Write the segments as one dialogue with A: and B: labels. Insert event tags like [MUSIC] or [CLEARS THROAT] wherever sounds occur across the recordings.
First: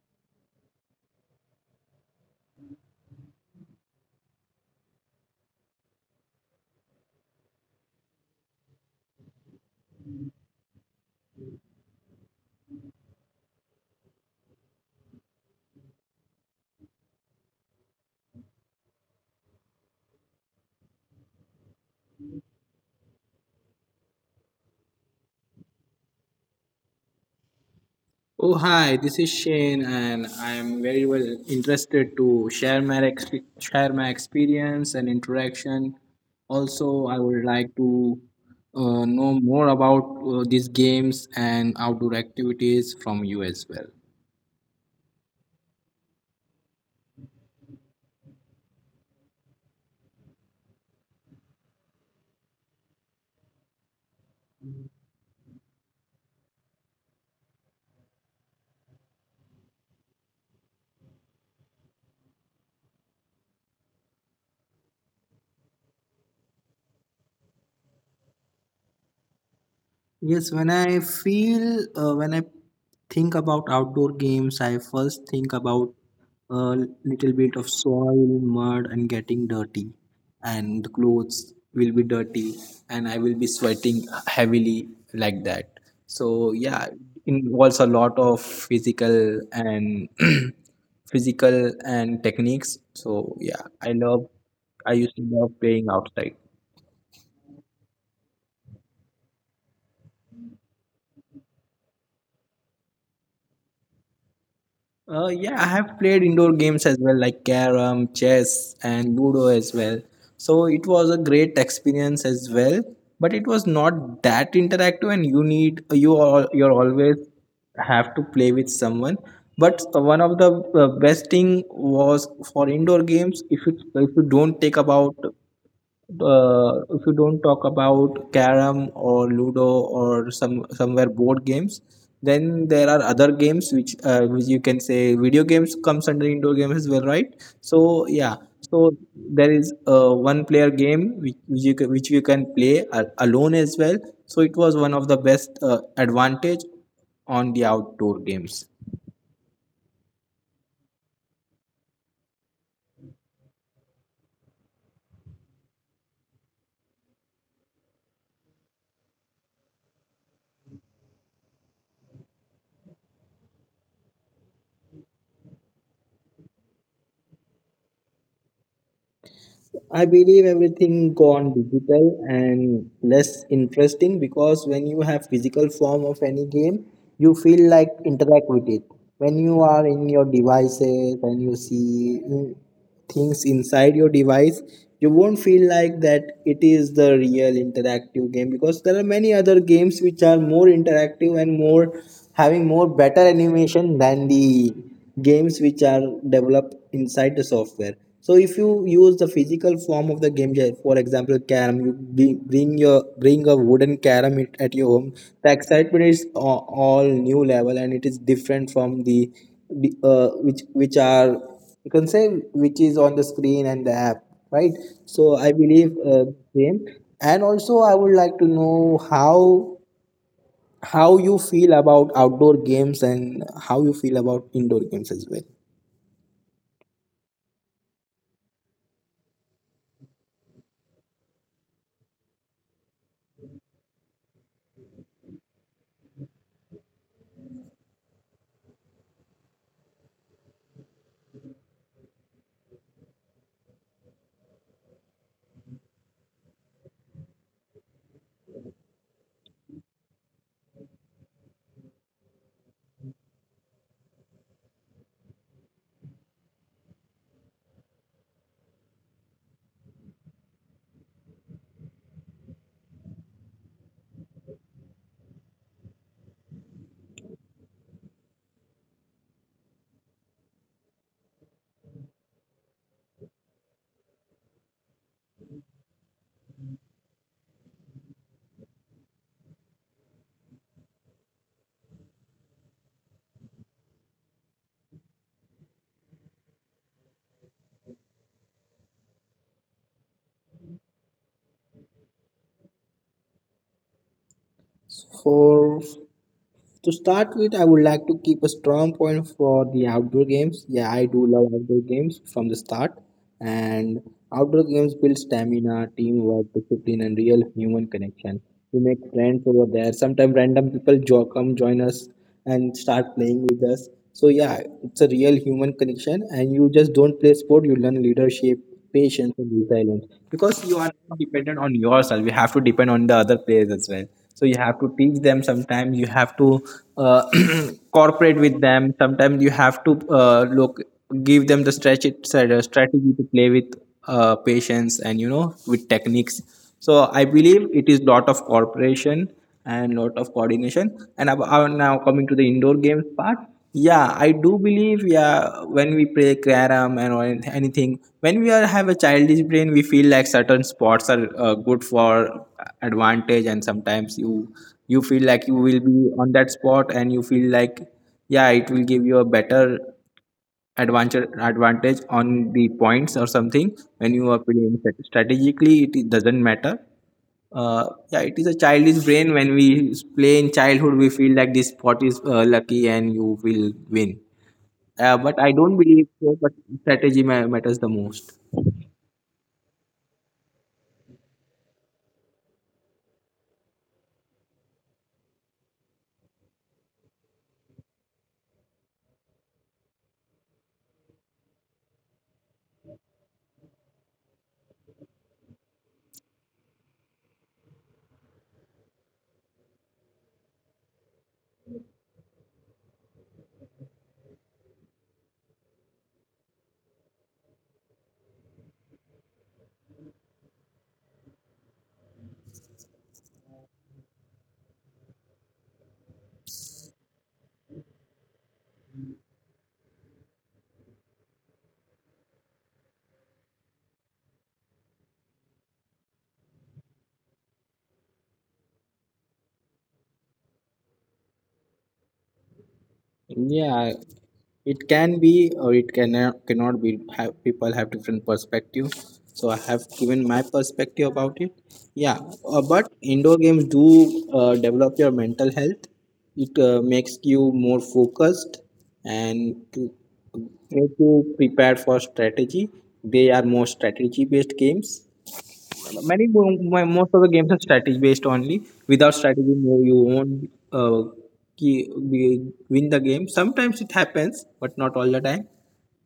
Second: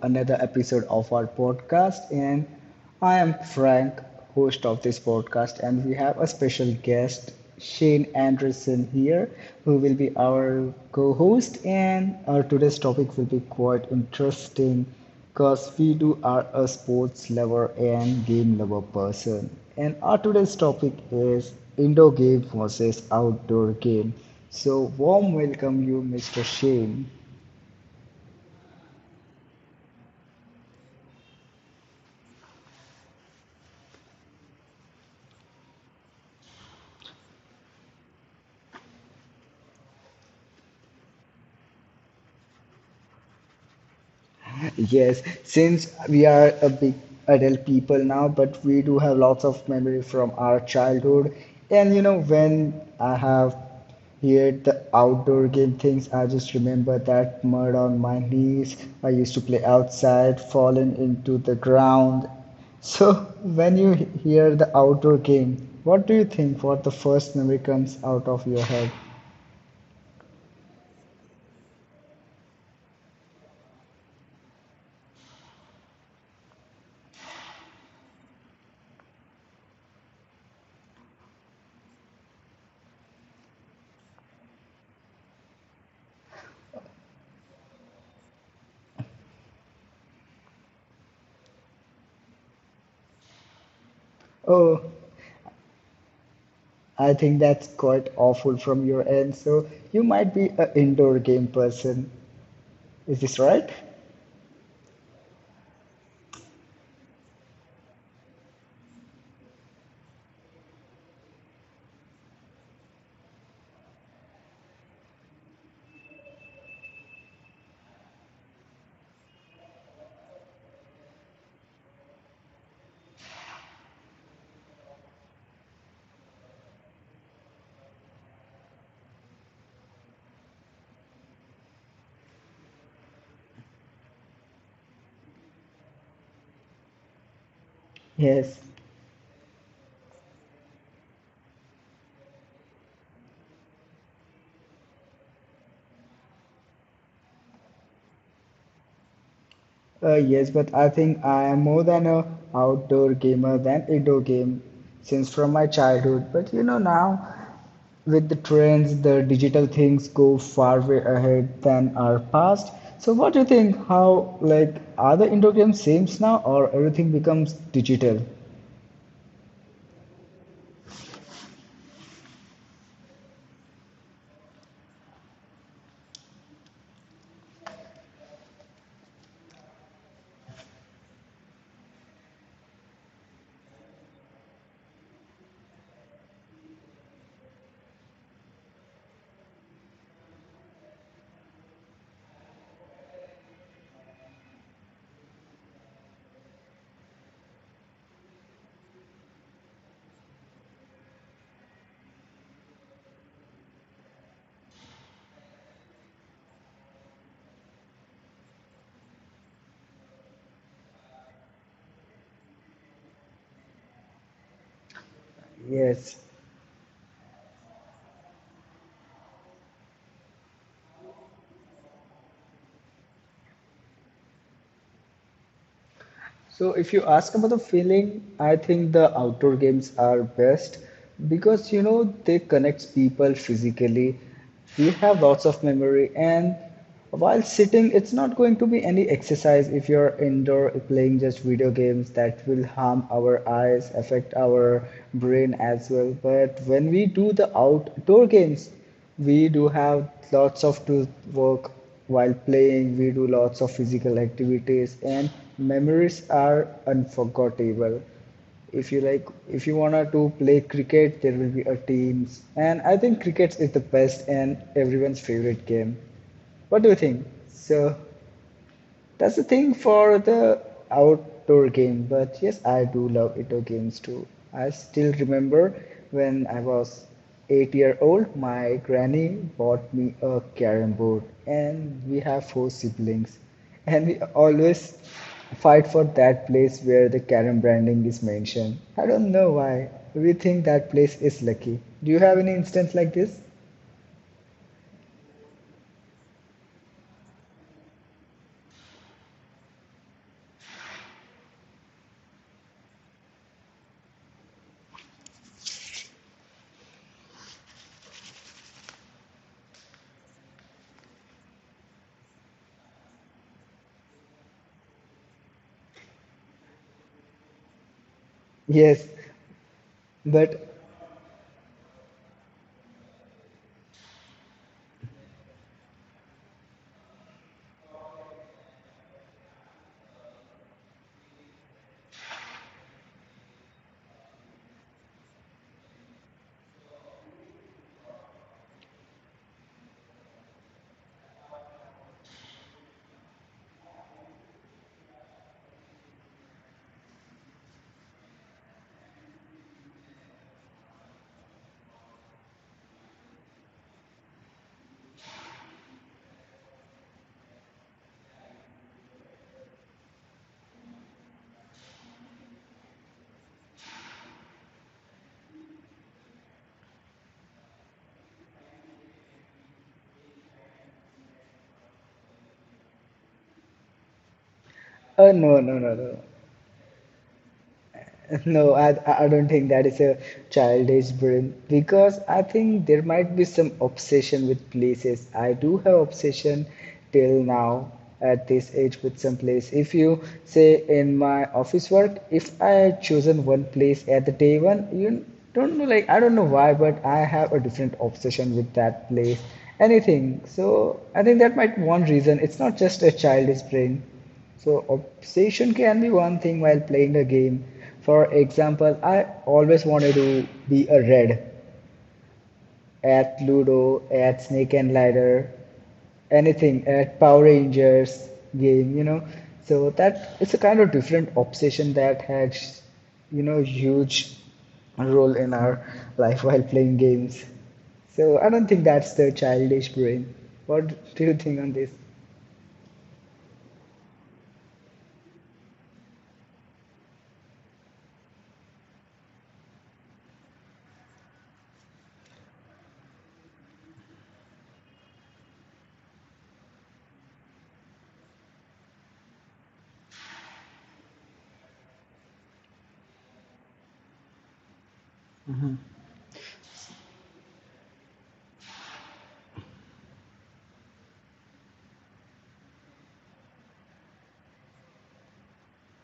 A: another episode of our podcast. And I am Frank, host of this podcast. And we have a special guest, Shane Anderson, here, who will be our co host. And our today's topic will be quite interesting because we do are a sports lover and game lover person. And our today's topic is indoor game versus outdoor game. So, warm welcome you, Mr. Shane.
B: Oh, hi, this is Shane, and I'm very well interested to share share my experience and interaction. Also, I would like to know more about these games and outdoor activities from you as well.
A: Yes, since we are a big adult people now, but we do have lots of memory from our childhood. And you know, when I have heard the outdoor game things, I just remember that mud on my knees. I used to play outside, falling into the ground. So when you hear the outdoor game, what do you think? What the first memory comes out of your head?
B: Yes, when I think about outdoor games, I first think about a little bit of soil, mud, and getting dirty. And the clothes will be dirty, and I will be sweating heavily like that. So, yeah, involves a lot of physical and [CLEARS THROAT] physical and techniques. So, yeah,
A: Oh,
B: I used to love playing outside.
A: I think that's quite awful from your end. So you might be an indoor game person. Is this right?
B: Yeah, I have played indoor games as well, like carom, chess, and ludo as well. So it was a great experience as well, but it was not that interactive, and you need you all you're always have to play with someone. But one of the best thing was for indoor games. If you don't take about if you don't talk about carom or ludo or somewhere board games, then there are other games which you can say video games comes under indoor games as well, right? So yeah.
A: Yes.
B: So there is a one player game which you can, alone as well. So it was one of the best advantage on the outdoor games.
A: Yes, but I think I am more than a outdoor gamer than indoor game since from my childhood. But you know now, with the trends, the digital things go far way ahead than our past. So what do you think? How like are the indoor games same now, or everything becomes digital?
B: I believe everything gone digital and less interesting because when you have physical form of any game, you feel like interact with it. When you are in your devices and you see things inside your device, you won't feel like that it is the real interactive game because there are many other games which are more interactive and more having more better animation than the games which are developed inside the software. So if you use the physical form of the game, yeah, for example, carom, you bring a wooden carom it- at your home. The excitement is a- all new level, and it is different from the which are, you can say, which is on the screen and the app, right? So I believe
A: Yes.
B: same. And also, I would like to know how you feel about outdoor games and how you feel about indoor games as well.
A: So if you ask about the feeling, I think the outdoor games are best because you know they connect people physically. We have lots of memory and while sitting it's not going to be any exercise if you're indoor playing just video games that will harm our eyes affect our brain as well but when we do the outdoor games we do have lots of to work while playing. We do lots of physical activities, and memories are unforgettable. If you like, if you wanna to play cricket, there will be a teams, and I think cricket is the best and everyone's favorite game. What do you think? So that's the thing for the outdoor game, but yes, I do love indoor games too. I still remember when I was 8 year old, my granny bought me a carom board, and we have 4 siblings, and we always fight for that place where the carom branding is mentioned. I don't know why. We think that place is lucky. Do you have any instance like this?
B: For To start with, I would like to keep a strong point for the outdoor games. Yeah, I do love outdoor games from the start, and outdoor games build stamina, teamwork, discipline, and real human connection. We make friends over there. Sometimes random come join us and start playing with us. So yeah, it's a real human connection, and you just don't play sport. You learn leadership,
A: Yes,
B: patience, and resilience because you
A: but
B: are not dependent on yourself. You have to depend on the other players as well. So you have to teach them. Sometimes you have to uh, [CLEARS THROAT] cooperate with them. Sometimes you have to look, give them the strategy to play with, patience, and you know, with techniques. So I believe it is lot of cooperation and lot of coordination. Now coming to the indoor games part, yeah, I do believe. Yeah, when we play carom and or anyth- anything, when we are have a childish brain, we feel like certain sports are good for advantage, and sometimes you feel like you will be on that spot, and you feel like yeah, it will give you a better advantage on the points or something when you are playing strategically. It doesn't matter. Uh, yeah, it is a childish brain. When we play in childhood, we feel like this spot is lucky, and you will win. But I
A: no,
B: don't
A: no,
B: believe
A: no, no.
B: so. But matters the most.
A: [LAUGHS] No, I don't think that is a childish brain because I think there might be some obsession with places. I do have obsession till now at this age with some place. If you say in my office work, if I had chosen one place at the day one, you don't know like I don't know why, but I have a different obsession with that place. Anything. So I think that might be one reason. It's not just a childish brain. So obsession can be one thing while playing a game. For example, I always wanted to be a red at Ludo, at Snake and Ladder, anything at Power Rangers game, you know. So that it's a kind of different obsession that has, you know, huge role in our life while playing games. So I don't think that's the childish brain. What do you think on this?
B: Yeah, it can be or it cannot be. Have, people have different perspective. So I have given my perspective about it. Yeah, but indoor games do develop your mental health. It makes you more focused and to prepare for strategy. They are more strategy based games. Many mo- Most of the games are strategy based only. Without strategy, no, you won't win the game. Sometimes it happens, but not all the time.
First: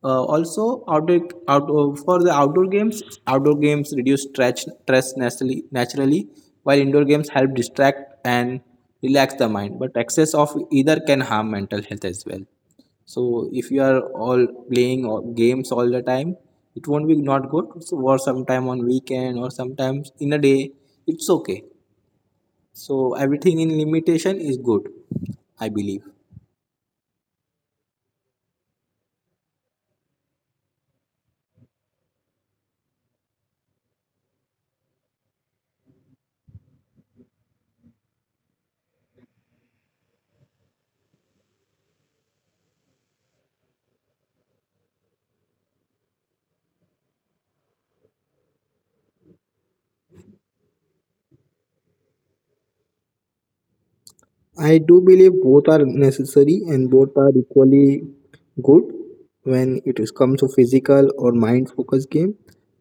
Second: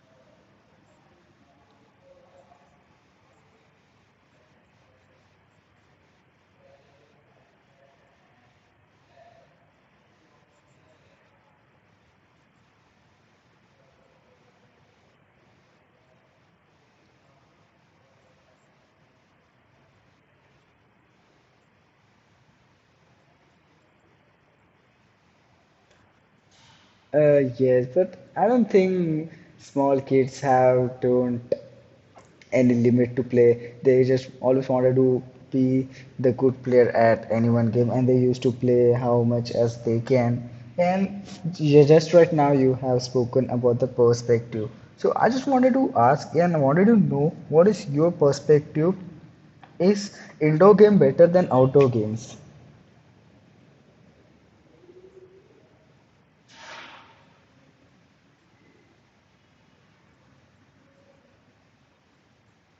B: Also, outdoor for the outdoor games reduce stress naturally, while indoor games help distract and relax the mind. But excess of either can harm mental health as well. So if you are all playing all- games all the time, it won't be not good. So, or sometime on weekend or sometimes in a day, it's okay. So everything in limitation is good, I believe.
A: Yes, but I don't think small kids have don't any limit to play. They just always wanted to be the good player at any one game, and they used to play how much as they can. And just right now, you have spoken about the perspective. So I just wanted to ask, and I wanted to know what is your perspective? Is indoor game better than outdoor games?
B: I do believe both are necessary and both are equally good when it is comes to physical or mind focused game.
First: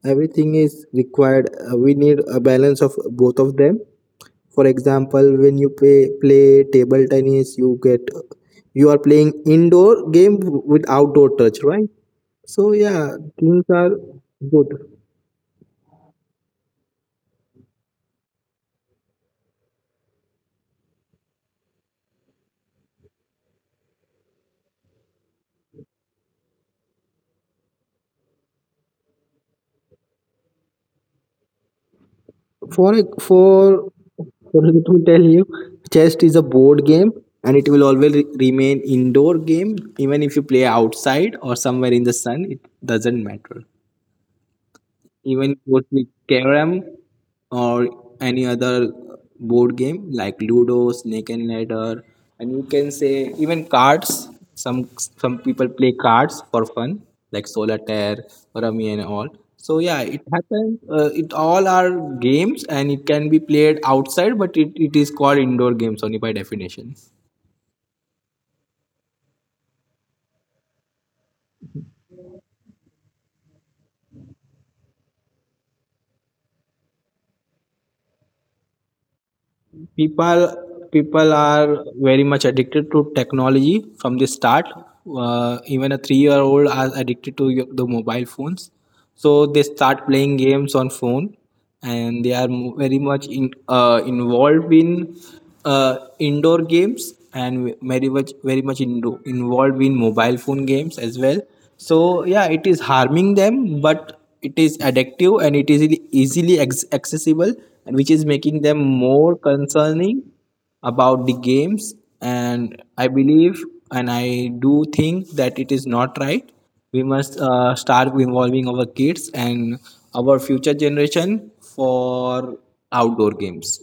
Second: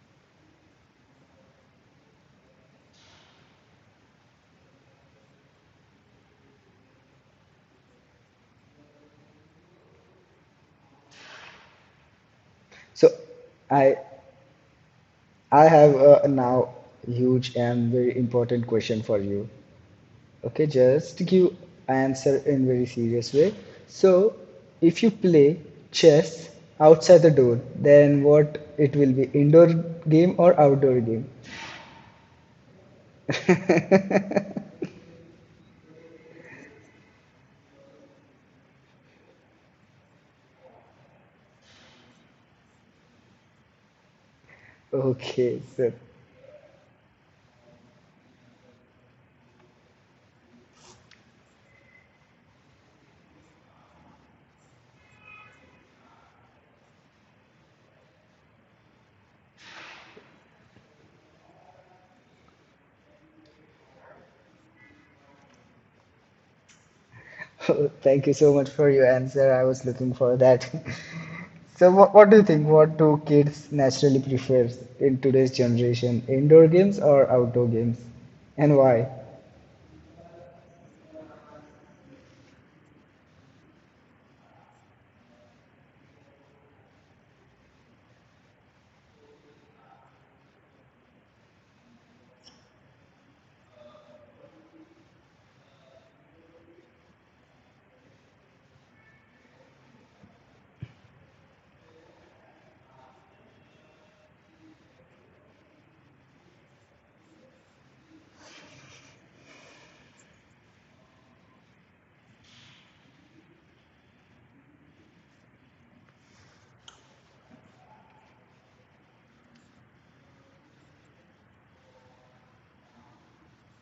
B: Everything is required. We need a balance of both of them. For example, when play table tennis, you are playing indoor game with outdoor touch, right? So
A: So
B: yeah, things
A: I
B: are good.
A: I have a now huge and very important question for you. Okay, just give answer in very serious way. So, if you play chess outside the door, then what it will be indoor game or outdoor game?
B: For a- for For, let me tell you, chess is a board game, and it will always remain indoor game even if you play outside or somewhere in the sun. It doesn't matter.
A: Okay,
B: Even goes
A: sir.
B: with carom or any other board game like Ludo, Snake and Ladder, and you can say even cards. Some people play cards for fun, like solitaire, rummy, and all. So yeah, it happens. It all are games, and it can be played outside, but it is called indoor games only by definition.
A: [LAUGHS] Thank you so much for your answer. I was looking for that. [LAUGHS] So, what do you think? What do kids naturally prefer in today's generation? Indoor games or outdoor games? And why?
B: people people are very much addicted to technology from the start. Even a 3-year-old year old are addicted to the mobile phones. So they start playing games on phone, and they are very much in, involved in indoor games, and very much involved in mobile phone games as well. So yeah, it is harming them, but it is addictive, and it is easily accessible, and which is making them more concerning about the games. And I believe and I do think that it is not right. We must start involving our kids and our future generation for outdoor games.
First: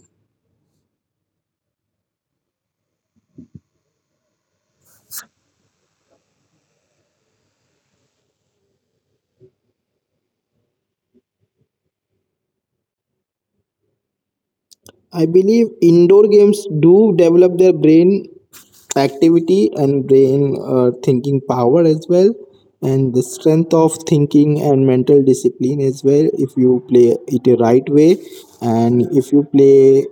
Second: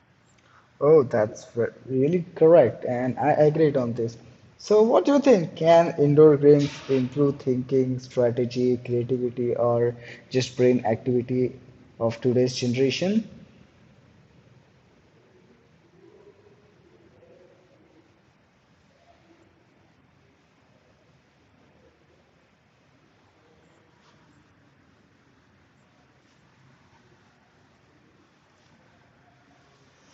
A: Oh, that's really correct, and I agreed on this. So, what do you think? Can indoor games improve thinking, strategy, creativity, or just brain activity of today's generation?
B: I believe indoor games do develop their brain activity and brain thinking power as well, and the strength of thinking and mental discipline as well. If you play it the right way, and if you play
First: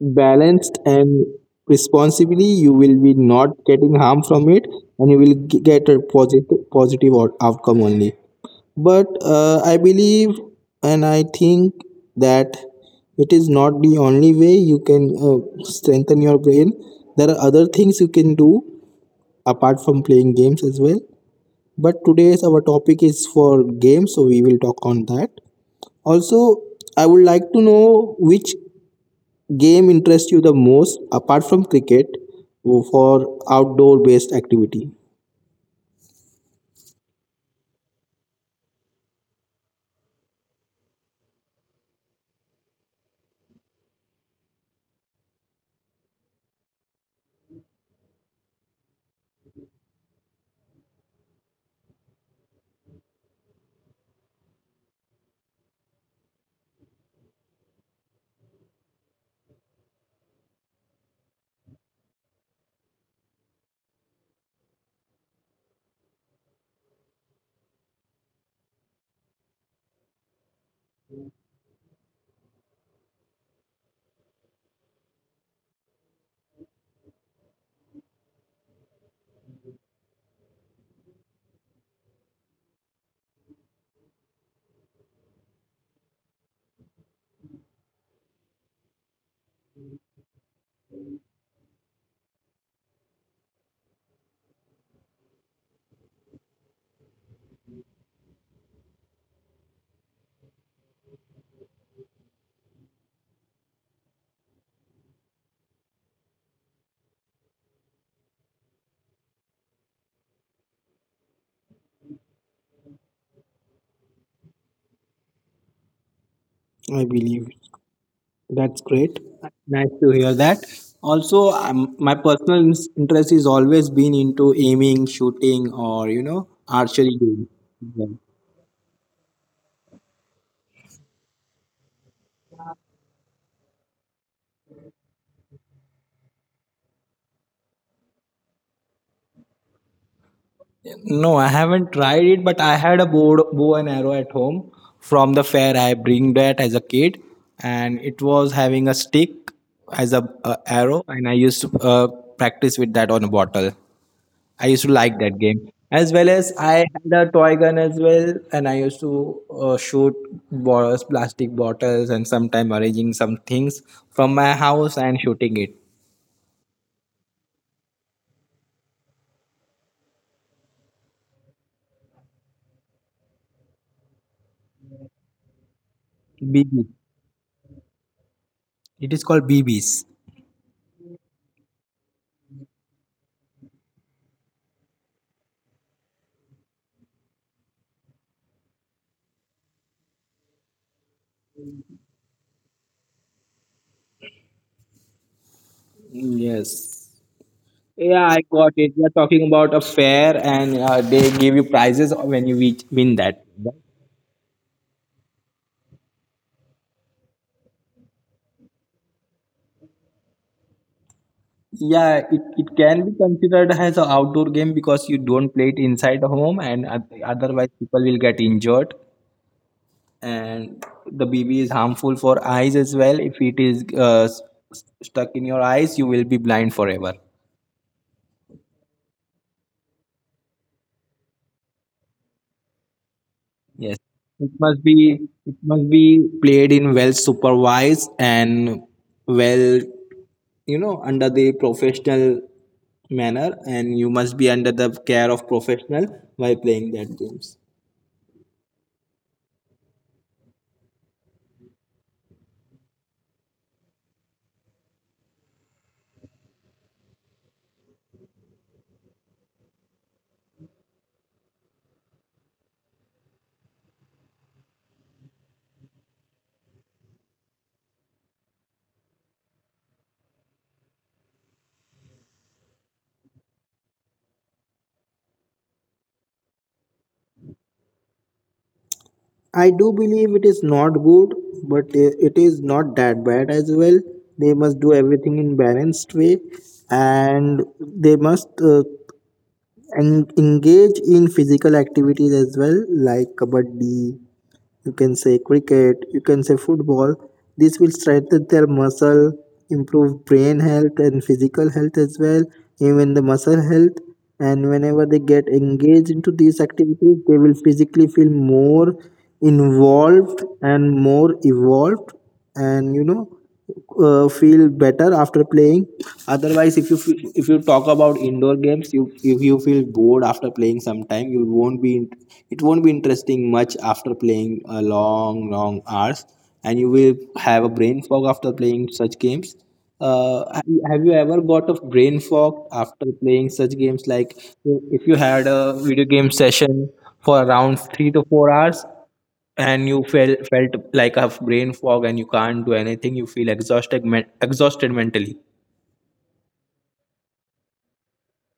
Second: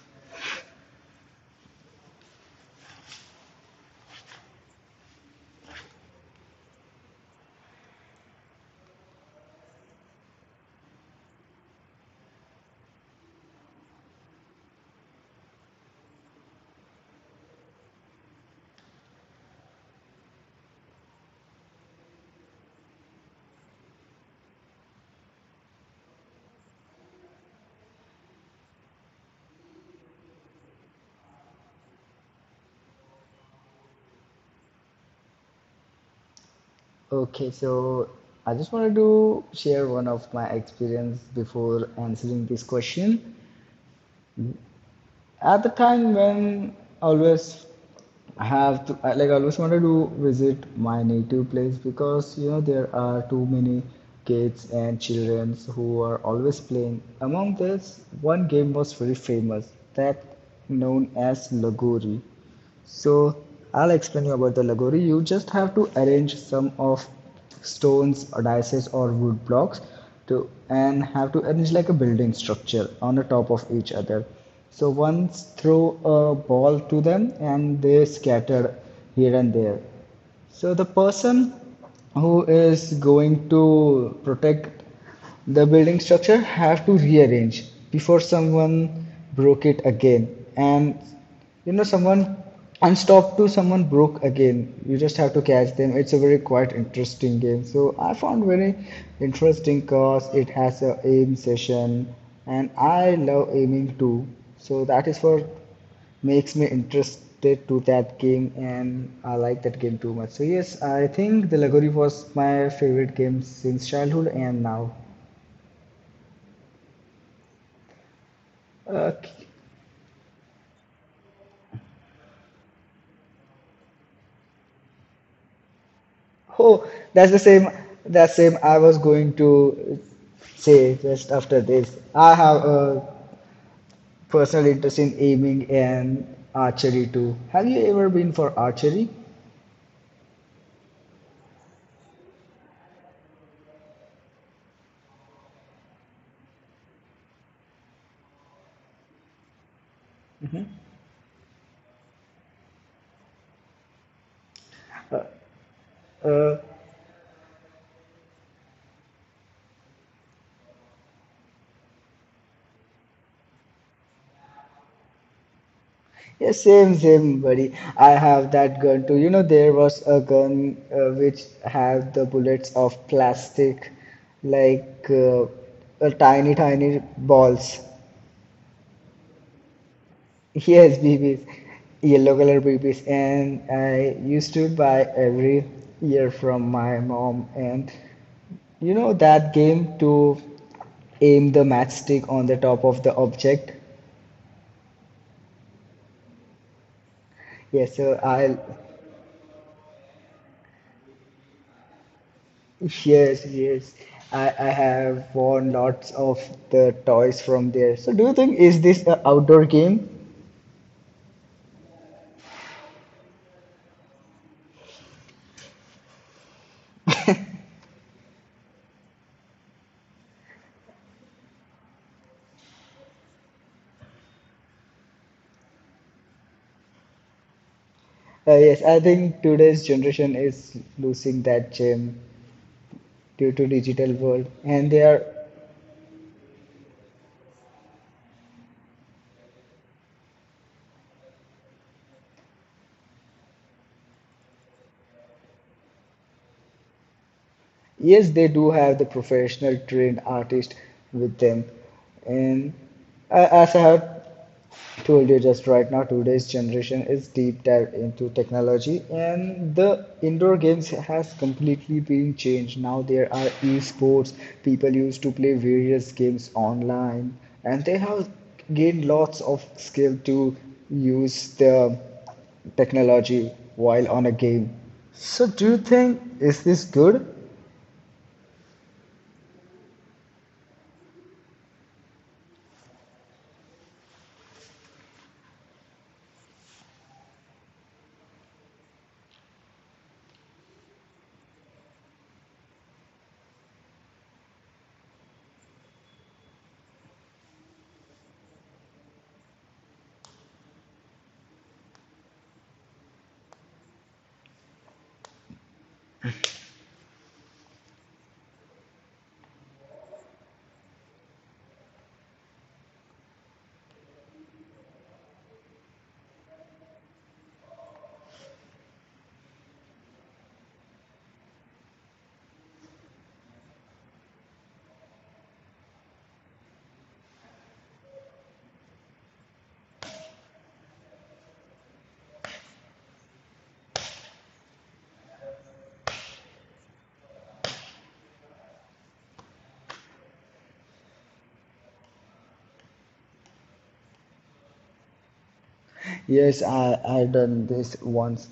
B: balanced and responsibly, you will be not getting harm from it, and you will get a positive outcome only. But I believe and I think that it is not the only way you can strengthen your brain. There are other things you can do apart from playing games as well. But today's our topic is for games, so we will talk on that. Also, I would like to know which game interests you the most apart from cricket for outdoor based activity.
A: Okay, so I just wanted to share one of my experience before answering this question. At the time when I always have to, like I like, always wanted to visit my native place because you know there are too many kids and children who are always playing. Among this, one game was very famous that known as Lagori. So I'll explain you about the Lagori. You just have to arrange some of stones or dices or wood blocks to and have to arrange like a building structure on the top of each other. So once throw a ball to them and they scatter here and there. So the person who is going to protect the building structure have to rearrange before someone broke it again. And you know, someone unstopped to someone broke again. You just have to catch them. It's a very quite interesting game. So I found very interesting cause it has a aim session and I love aiming too. So that is for makes me interested to that game and I like that game too much. So yes, I think the Lagori was my favorite game since childhood and now.
B: I believe. That's great.
A: Okay.
B: Nice to hear that. Also, my personal interest is always been into aiming, shooting, or you know,
A: Oh,
B: archery
A: that's the
B: game.
A: same.
B: Yeah.
A: That same. I was going to say just after this. I have a personal interest in aiming and archery too. Have you ever been for archery?
B: No, I haven't tried it, but I had a bow and arrow at home from the fair. I bring that as a kid, and it was having a stick as a arrow, and I used to practice with that on a bottle. I used to like that game as well as
A: Uh,
B: I had a toy gun as well, and I used to shoot bottles, plastic bottles, and sometime arranging some things from my house and shooting it.
A: yeah, same, same, buddy. I have that gun too. You know, there was a gun which had the bullets of plastic, like tiny,
B: BB.
A: tiny balls.
B: It is called BBs.
A: [LAUGHS] Yes, BBs, yellow color BBs, and I used to buy every year from my mom. And you know that game to aim the matchstick on the top of the object.
B: Yes.
A: Yes, so
B: Yeah, I
A: I
B: got it. We are talking about a fair, and they give you prizes when win that,
A: yes
B: right?
A: yes I have won lots of the toys from there. So do you think is this an outdoor game?
B: Yeah, it can be considered as an outdoor game because you don't play it inside the home, and otherwise people will get injured. And the BB is harmful for eyes as well. If it is stuck in your eyes, you will be blind forever.
A: Yes, I think today's generation is losing that gem due to
B: Yes,
A: digital
B: it
A: world,
B: must be
A: and they are
B: it must be played in well supervised and well, you know, under the professional manner, and you must be under the care of professional while playing that games.
A: Yes, they do have the professional trained artist with them. And as I have told you just right now, today's generation is deep dive into technology and the indoor games has completely been changed. Now there are esports, people used to play various games online and they have gained lots of skill to use the technology while on a game. So do you think is this good?
B: I do believe it is not good, but it is not that bad as well. They must do everything in balanced way, and they must uh, engage in physical activities as well, like kabaddi, you can say cricket, you can say football. This will strengthen their muscle, improve brain health and physical health as well, even the muscle health. And whenever they get engaged into these activities, they will physically feel more involved and more evolved. And you know, feel better after playing. Otherwise, if you if you talk about indoor games, you if you feel bored after playing sometime, you won't be it won't be interesting much after playing a long long hours, and you will have a brain fog after playing such games. Have you have you ever got a brain fog after playing such games, like if you had a video game session for around 3 to 4 hours, and you felt like a brain fog and you can't do anything, you feel exhausted, exhausted mentally.
A: Yes, I done this once,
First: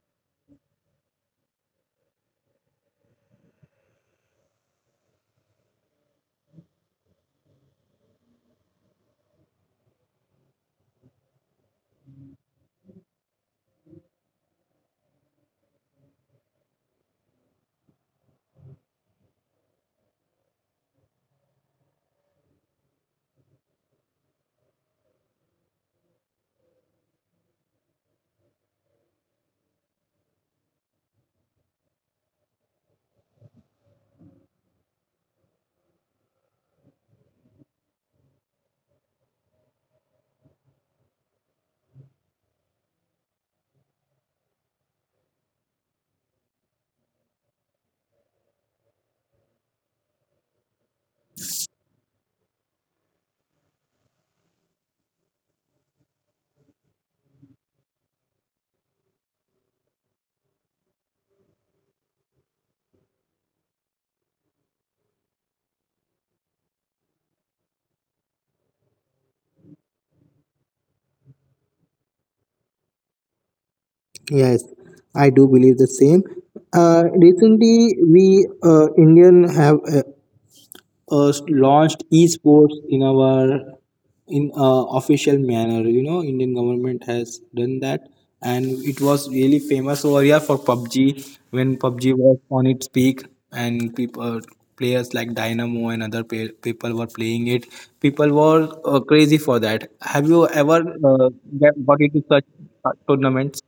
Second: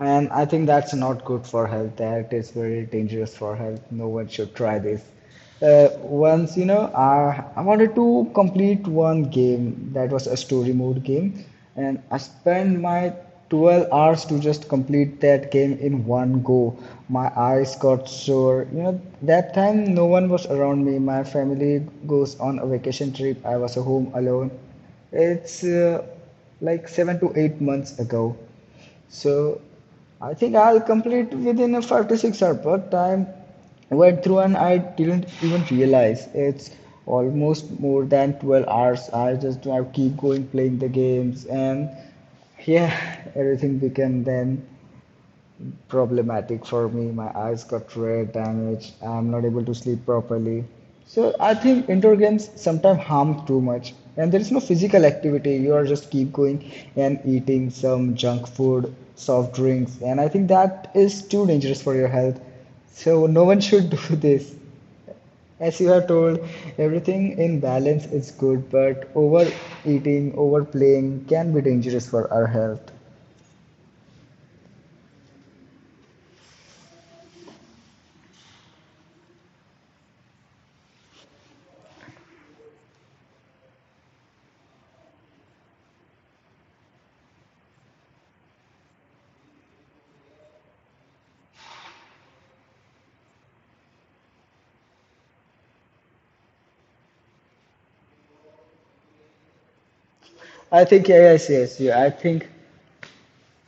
A: and I think that's not good for health. That is very dangerous for health. No one should try this. Once, you know, I wanted to complete one game that was a story mode game, and I spent my 12 hours to just complete that game in one go. My eyes got sore. You know, that time no one was around me. My family goes on a vacation trip. I was home alone. It's like 7 to 8 months ago. So I think I'll complete within a 5 to 6 hour, but time went through and I didn't even realize it's almost more than 12 hours. I just I keep going playing the games and yeah, everything became then problematic for me. My eyes got red, damaged. I'm not able to sleep properly. So I think indoor games sometimes harm too much. And there is no physical activity. You are just keep going and eating some junk food, soft drinks, and I think that is too dangerous for your health. So no one should [LAUGHS] do this. As you are told, everything in balance is good, but overeating, overplaying can be dangerous for our health.
B: Yes, I do believe the same. Recently, we Indian have launched esports in our in official manner. You know, Indian government has done that, and it was really famous over here for PUBG when PUBG was on its peak, and people, players like Dynamo and other people were playing it. People were crazy for that. Have you ever
A: I think
B: uh,
A: yes, yes, yes,
B: get-
A: yeah,
B: got into such tournaments?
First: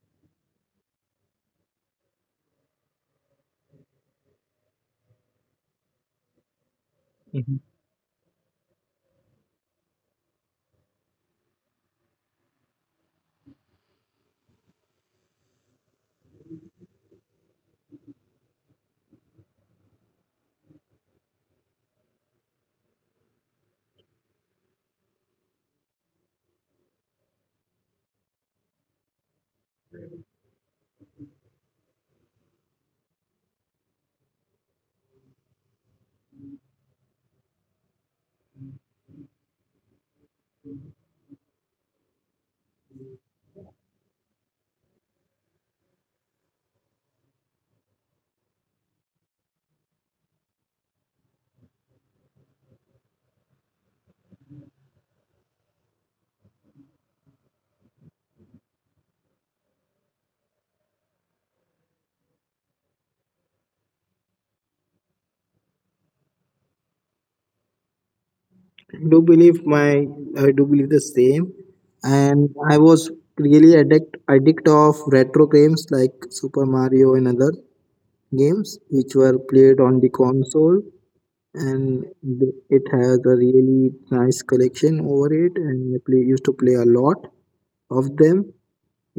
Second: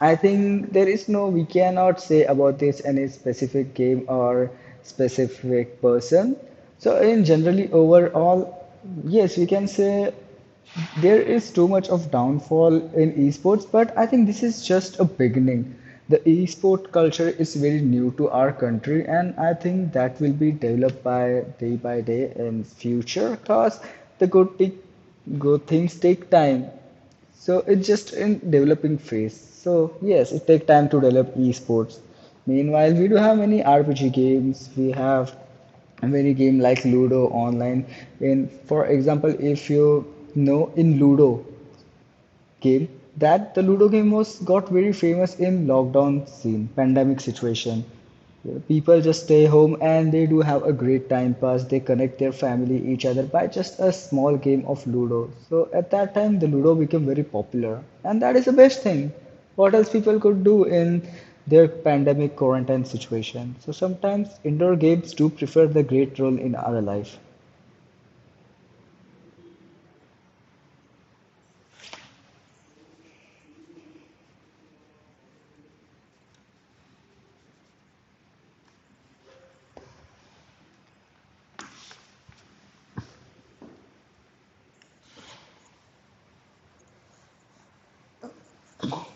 A: I think there is no, we cannot say about this any specific game or specific person. So in
B: Mm-hmm.
A: generally overall, yes, we can say there is too much of downfall in esports, but I think this is just a beginning. The esport culture is very new to our country, and I think that will be developed by day in future because the good things take time so it's just in developing phase. So yes, it take time to develop esports. Meanwhile, we do have many RPG games. We have many game like Ludo online. And for example, if you know in Ludo, game that the ludo game was got very famous in lockdown scene pandemic situation, people just stay home and they do have a great time pass, they connect their family each other by just a small game of ludo. So at that time the ludo became very popular, and that is the best thing. What else people could do in their pandemic quarantine situation? So sometimes indoor games do prefer the great role in our life.
B: do believe my I do believe the same, and I was really addict of retro games like Super Mario and other games which were played on the console, and it has a really nice collection over it, and used to play a lot of them.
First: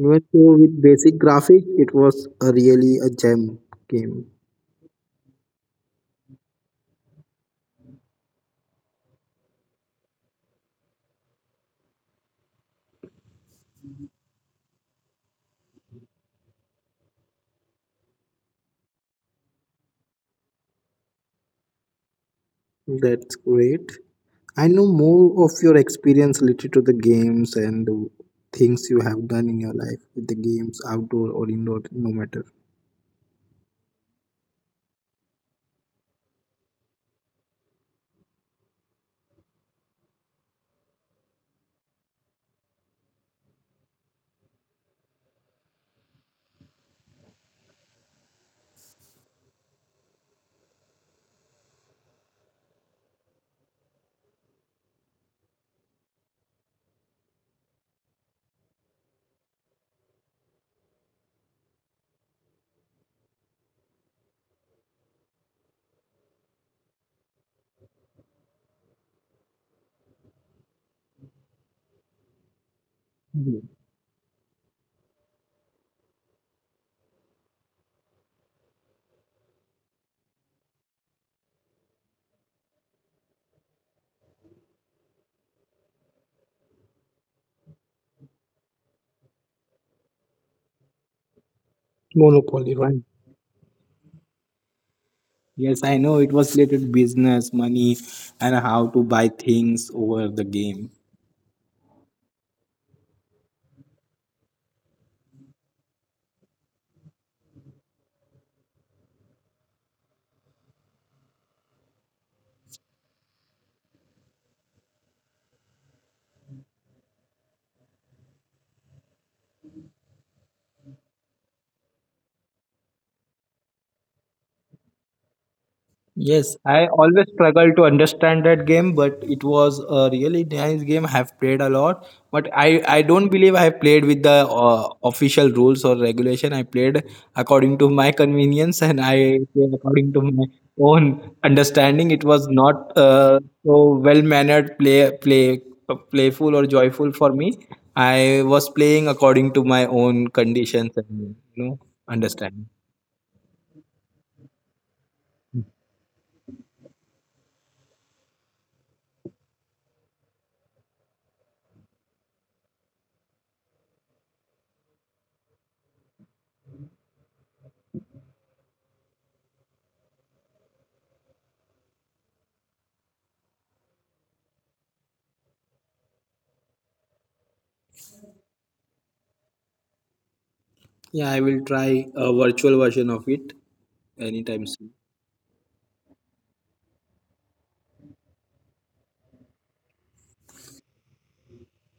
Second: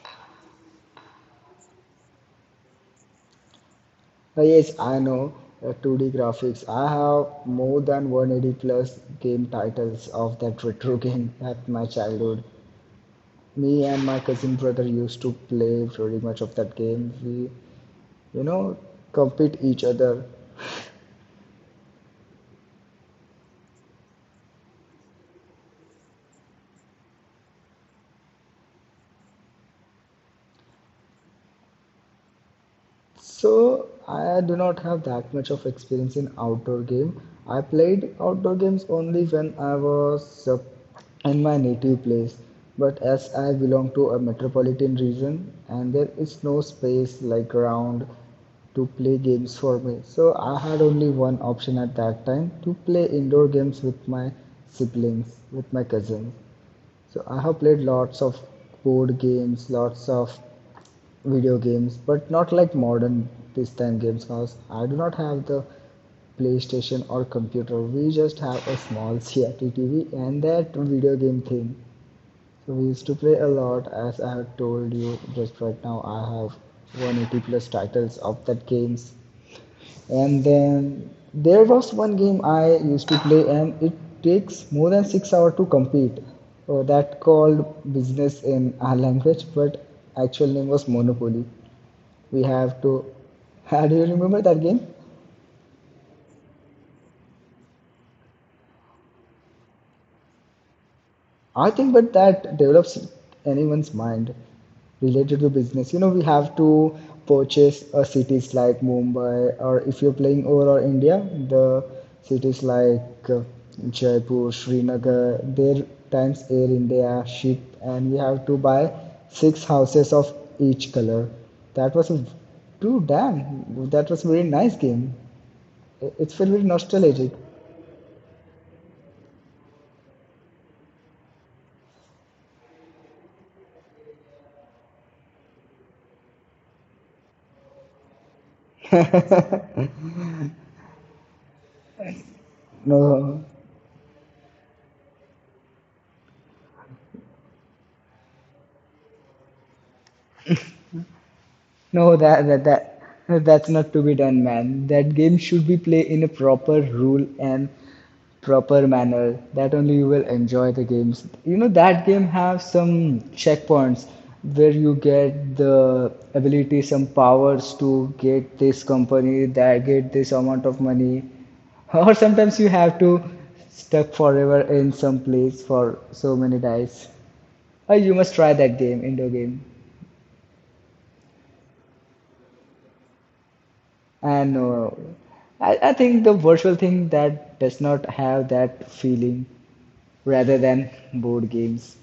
B: Even though with basic graphics, it was a really a gem game.
A: Yes, I know 2D graphics. I have more than 180 plus game titles of that retro [LAUGHS] game at my childhood. Me and my cousin brother used to play pretty much of that game. We, you know, compete each other.
B: That's great. I know more of your experience related to the games and the things you have done in your life with the games, outdoor or indoor, no matter.
A: So I do not have that much of experience in outdoor game. I played outdoor games only when I was in my native place. But as I belong to a metropolitan region and there is no space like around to play games for me. So I had only one option at that time to play indoor games with my siblings, with my cousins. So I have played lots of board games, lots of video games, but not like modern this time games because I do not have the PlayStation or computer. We just have a small CRT TV and that video game thing. So we used to play a
B: Mhm.
A: lot, as I have told you just right now. I have 180 plus titles of that games, and then there was one game I used to play, and it takes more than 6 hours to complete. Oh, that called business in our language, but actual name was Monopoly. We have
B: Monopoly,
A: to
B: right?
A: [LAUGHS] how do you remember that game?
B: Yes, I know it was related to business, money, and how to buy things over the game.
A: I think but that develops anyone's mind related to business. You know, we have to purchase cities like Mumbai, or if you're playing overall India, the cities like Jaipur, Srinagar, their times Air India ship, and we have to buy six houses of each color. That was a too damn, that was a very nice game. It's very
B: Yes, I
A: nostalgic.
B: always struggle to understand that game, but it was a really nice game. I have played a lot, but I don't believe I have played with the official rules or regulation. I played according to my convenience, and I played according to my own understanding. It was not
A: No,
B: so well mannered, play playful or joyful for me. I was playing according to my own conditions, and you know
A: no, that that
B: understanding.
A: that that's not to be done, man. That game should be played in a proper rule and proper manner. That only you will enjoy the games. You know that game have some checkpoints where you get the ability, some powers to get this company, that get this amount of money, [LAUGHS] or sometimes you have to stuck forever in some place for so many days. Oh, you must try that game, indoor game.
B: Yeah, I will try a virtual version of it
A: And
B: anytime soon.
A: I think the virtual thing that does not have that feeling rather than board games.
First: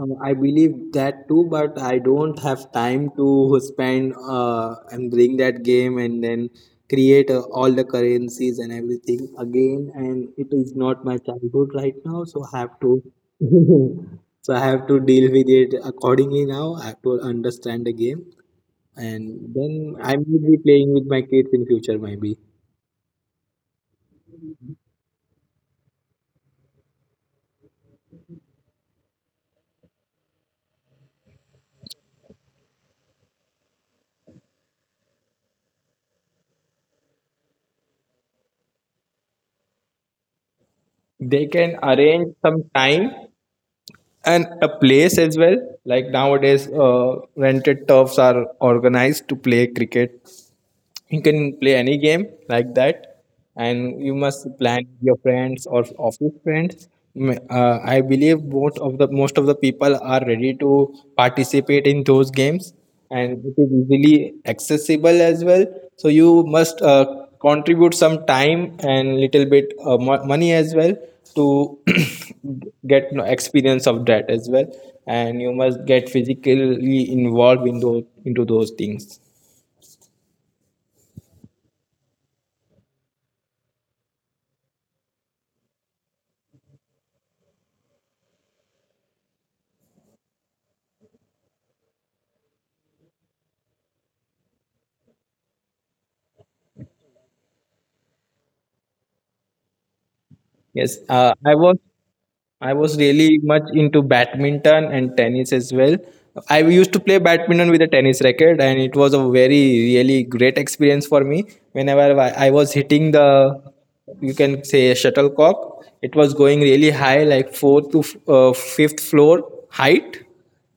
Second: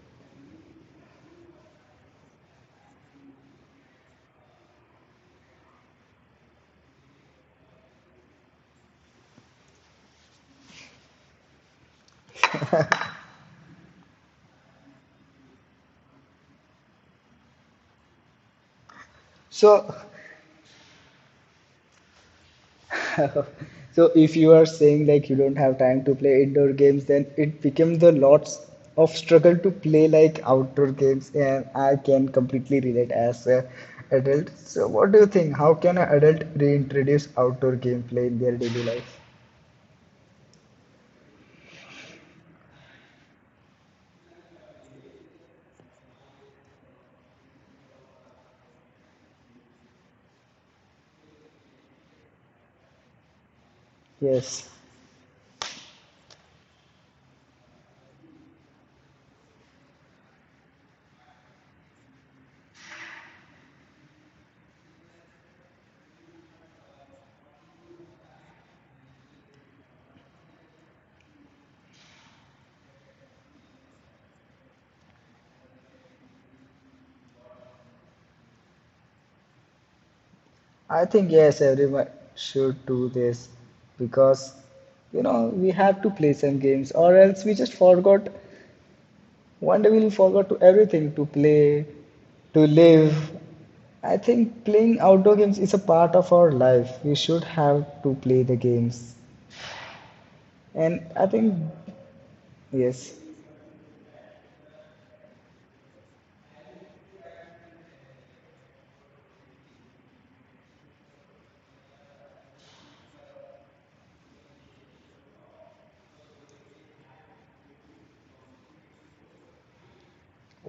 B: I believe that too, but I don't have time to spend and bring that game and then create all the currencies and everything again. And it is not my childhood right now, so I have to. [LAUGHS] So I have to deal with it accordingly now. I have to understand the game, and
A: So,
B: then I may be playing with my kids in future. Maybe
A: [LAUGHS] so if you are saying like you don't have time to play indoor games, then it becomes a lots of struggle to play like outdoor games. And I can completely relate as a adult. So, what do you think? How can an adult reintroduce outdoor gameplay in their daily life?
B: they can arrange some time and a place as well, like nowadays rented turfs are organized to play cricket. You can play any game like that, and you must
A: Yes.
B: plan with your friends or office friends. I believe most of the people are ready to participate in those games, and it is easily accessible as well. So you must contribute some time and little bit money as well to [CLEARS THROAT] get no experience of that as well, and you must get physically involved in those into those things.
A: I think yes, everyone should do this because you know we have to play some games, or else we just forgot. One day we'll forgot to everything to play, to live. I think playing outdoor games is a part of our life. We should have to play the games,
B: Yes,
A: and I think
B: I was
A: yes.
B: really much into badminton and tennis as well. I used to play badminton with a tennis racket, and it was a very really great experience for me. Whenever I was hitting the, you can say, a shuttlecock, it was going really high, like fourth to fifth floor height,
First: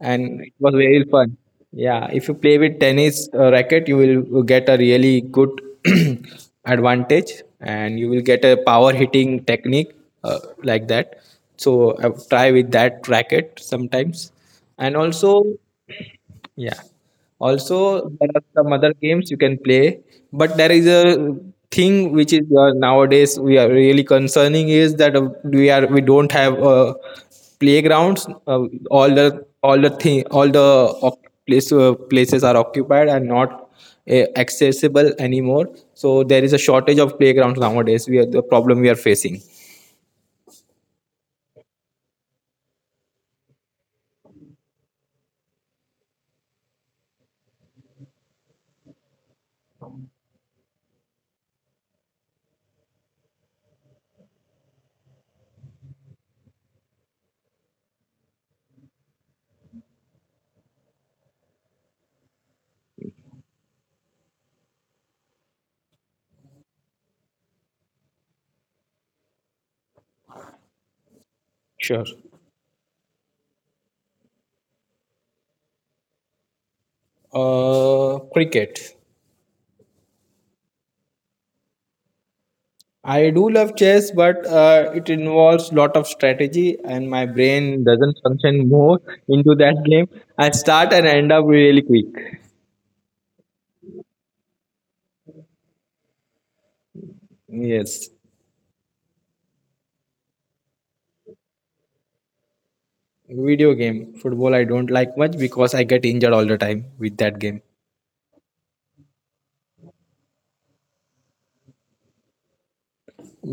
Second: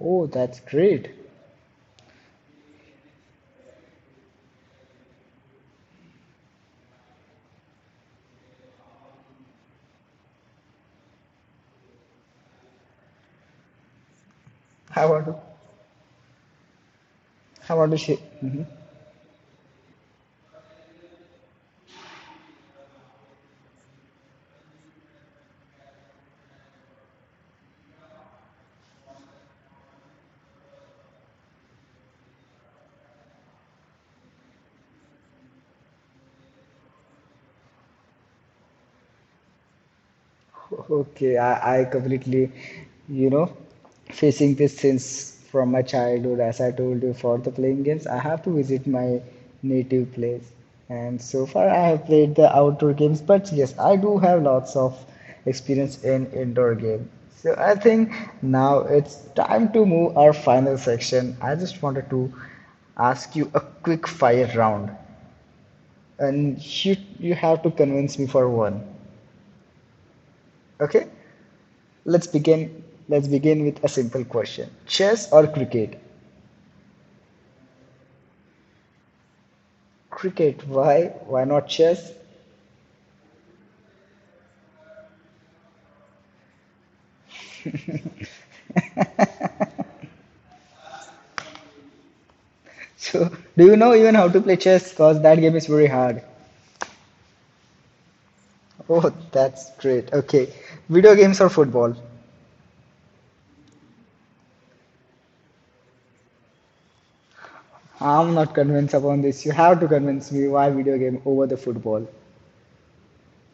A: Oh,
B: it
A: that's
B: was very
A: great.
B: fun. Yeah, if you play with tennis racket, you will get a really good [CLEARS THROAT] advantage, and you will get a power hitting technique like that. So try with that racket sometimes, and
A: I want to.
B: also yeah.
A: I want to
B: Also,
A: share.
B: there are some other games you can play, but there is a thing which is nowadays we are really concerning is that we are we don't have playgrounds. All the all the thing all the oc- place, places are occupied and not accessible anymore. So there is a shortage of playgrounds nowadays. We are the problem we are facing.
A: Okay, I completely, you know, facing this since from my childhood. As I told you, for the playing games, I have to visit my native place. And so far, I have played the outdoor games, but yes, I do have lots of experience in indoor game. So I think now it's time to move our final section. I just wanted to ask you a quick fire round, and you have to convince me for one. Okay?
B: Sure.
A: Let's begin. Let's begin with a simple question: chess or cricket?
B: Cricket.
A: Cricket. Why? Why not chess? [LAUGHS]
B: I do love chess, but it involves lot of strategy, and my brain doesn't function more [LAUGHS] into that game. I start and end up really quick.
A: So, do you know even how to play chess? Cause that game is very hard.
B: Yes,
A: Oh, that's great. Okay, video games or football?
B: video game. Football I don't like much because I get injured all the time with that game.
A: I'm not convinced upon this. You have to convince me why video game over the football.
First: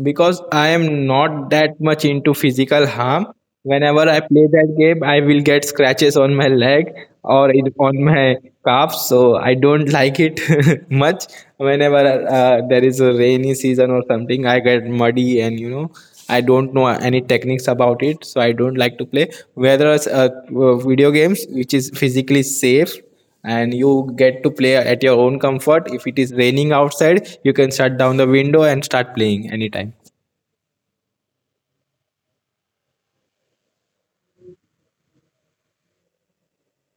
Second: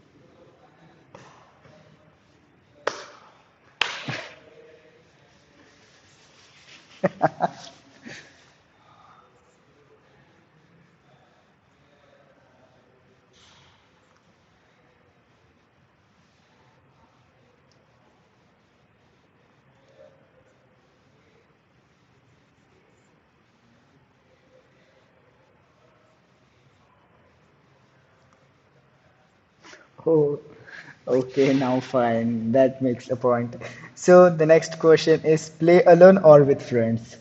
B: Because I am not that much into physical harm. Whenever I play that game, I will get scratches on my leg or on my calf, so I don't like it [LAUGHS] much. Whenever there is a rainy season or something, I get muddy, and you know, I don't know any techniques about it, so I don't like to play. Whereas video games, which is physically safe, and you get to play at your own comfort. If it is raining outside, you can shut down the window and start playing anytime.
A: Oh, okay. Now fine. That makes a point. So the next question is: play alone or with friends?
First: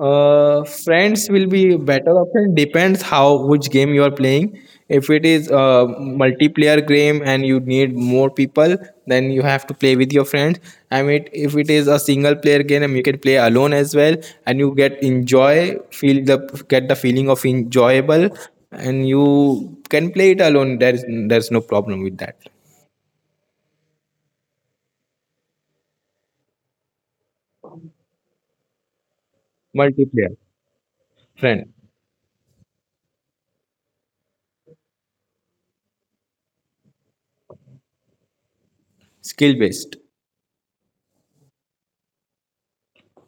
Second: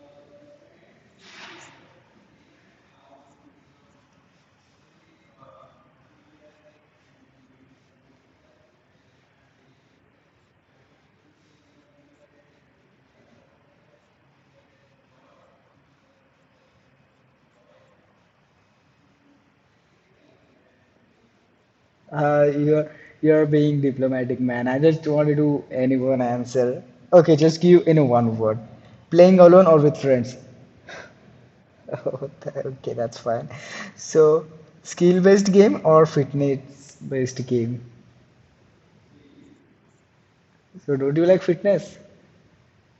B: Friends will be better option. Depends how which game you are playing. If it is a multiplayer game and you need more people, then you have to play with your friends. I mean, if it is a single player game, you can play alone as well, and you get the feeling of enjoyable, and you can play it alone. There's no problem with that.
A: Uh, you're you're being diplomatic, man. I just wanted to anyone answer. Okay, just give in one word. Playing alone or with
B: Multiplayer,
A: friends? [LAUGHS]
B: friend,
A: Oh, tha- okay, that's fine. So, skill-based game or fitness-based game?
B: skill based.
A: So, don't you like fitness?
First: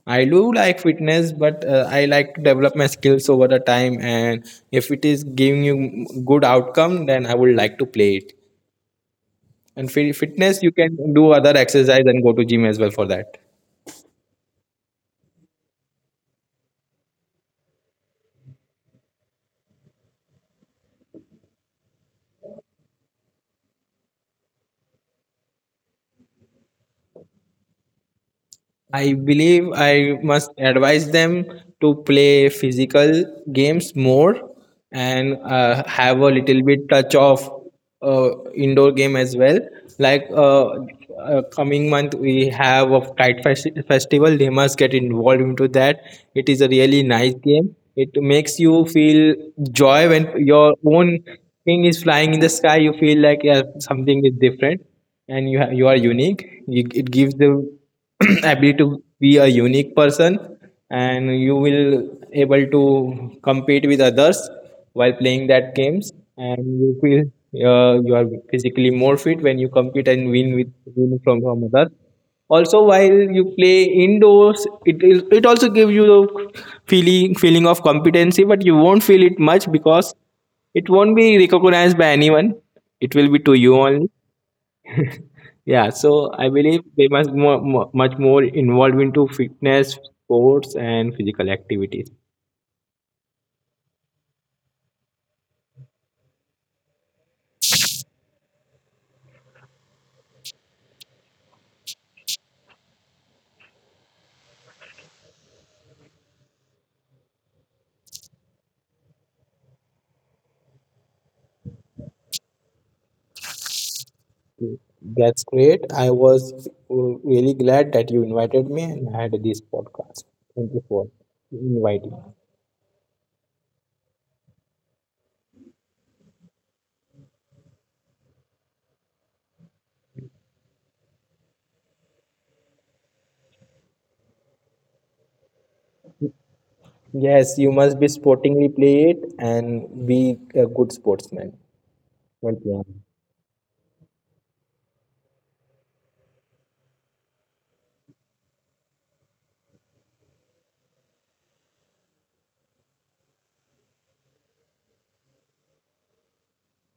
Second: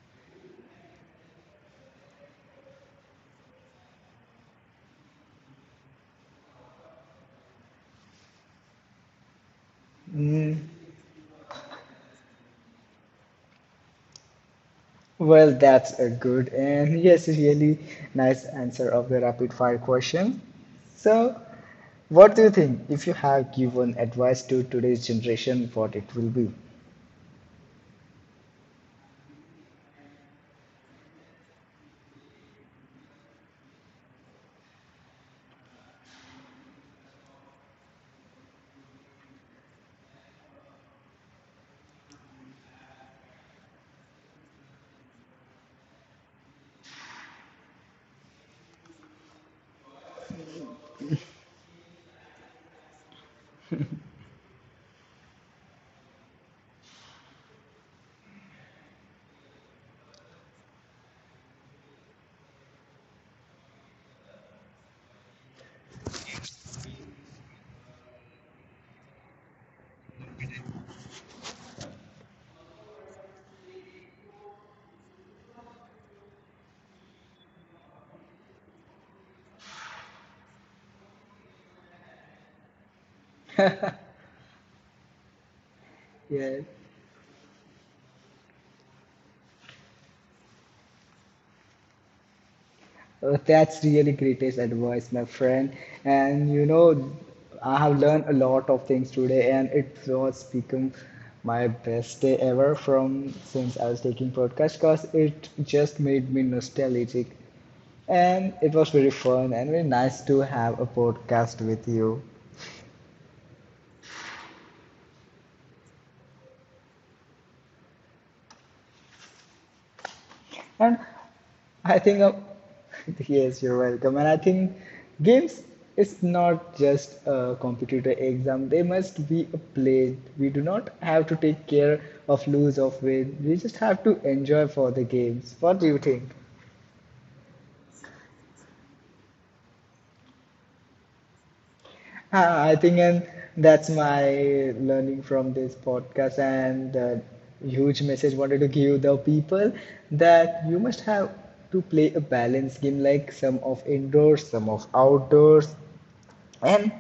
B: I do like fitness, but I like to develop my skills over the time. And if it is giving you good outcome, then I would like to play it. And for
A: Mm,
B: fitness, you can do other exercise and go to gym as well for that.
A: well, that's a good and yes, really nice answer of the rapid-fire question. So, what do you think if you have given advice to today's generation, what it will be?
B: I believe I must advise them to play physical games more, and have a little bit touch of indoor game as well. Like coming month, we have a kite festival. They must get involved into that. It is a really nice game. It makes you feel joy when your own thing is flying in the sky. You feel like yeah, something is different and you you are unique. You, it gives the [CLEARS THROAT] ability to be a unique person, and you will able to compete with others while playing that games, and you feel you are physically more fit when you compete and win with win from others. Also, while you play indoors, it is it also gives you the feeling of competency, but you won't feel it much because it won't be recognized by anyone. It will be to you only. Yeah, so I
A: Yeah.
B: believe they must more, much more involved into fitness, sports, and physical activities.
A: That's really greatest advice, my friend. And you know, I have learned a lot of things today, and it was become my best day ever from since I was taking podcast because it just made me nostalgic, and it was very fun and very nice to have a podcast with you.
B: That's great. I was really glad that you invited me and had this podcast. Thank you
A: And
B: for
A: I
B: inviting.
A: think, [LAUGHS] yes, you're welcome. And I think games is not just a computer exam. They must be a play. We do not have to take care of lose of win. We just have to enjoy for the games. What do you think? [LAUGHS]
B: Yes, you must be sportingly play it and be a good sportsman. Well,
A: Ah, I
B: yeah.
A: think, and that's my learning from this podcast and the huge message wanted to give the people that you must have to play a balanced game like some of indoors, some of outdoors, and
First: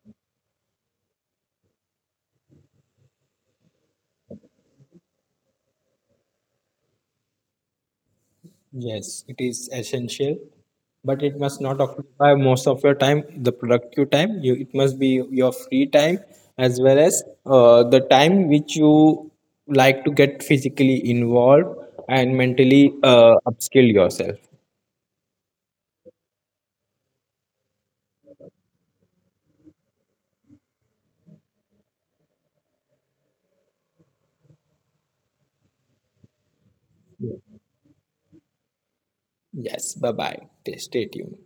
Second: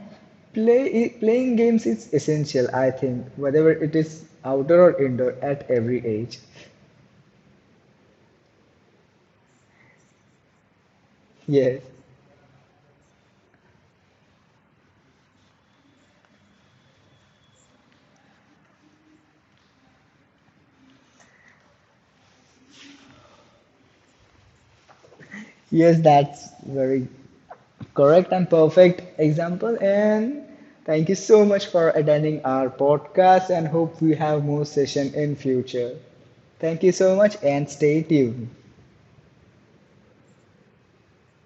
A: playing games is essential, I think, whether it is outdoor or indoor at every age.
B: Yes, it is essential, but it must not
A: Yes,
B: occupy most of your time, the productive time. You, it must be your free time as well as the time which you like to get physically involved and mentally upskill yourself.
A: yes, that's very correct and perfect example, and thank you so much for attending our podcast and hope we have more session in future. Thank you so much and stay tuned.
B: Yes, bye bye. Stay tuned.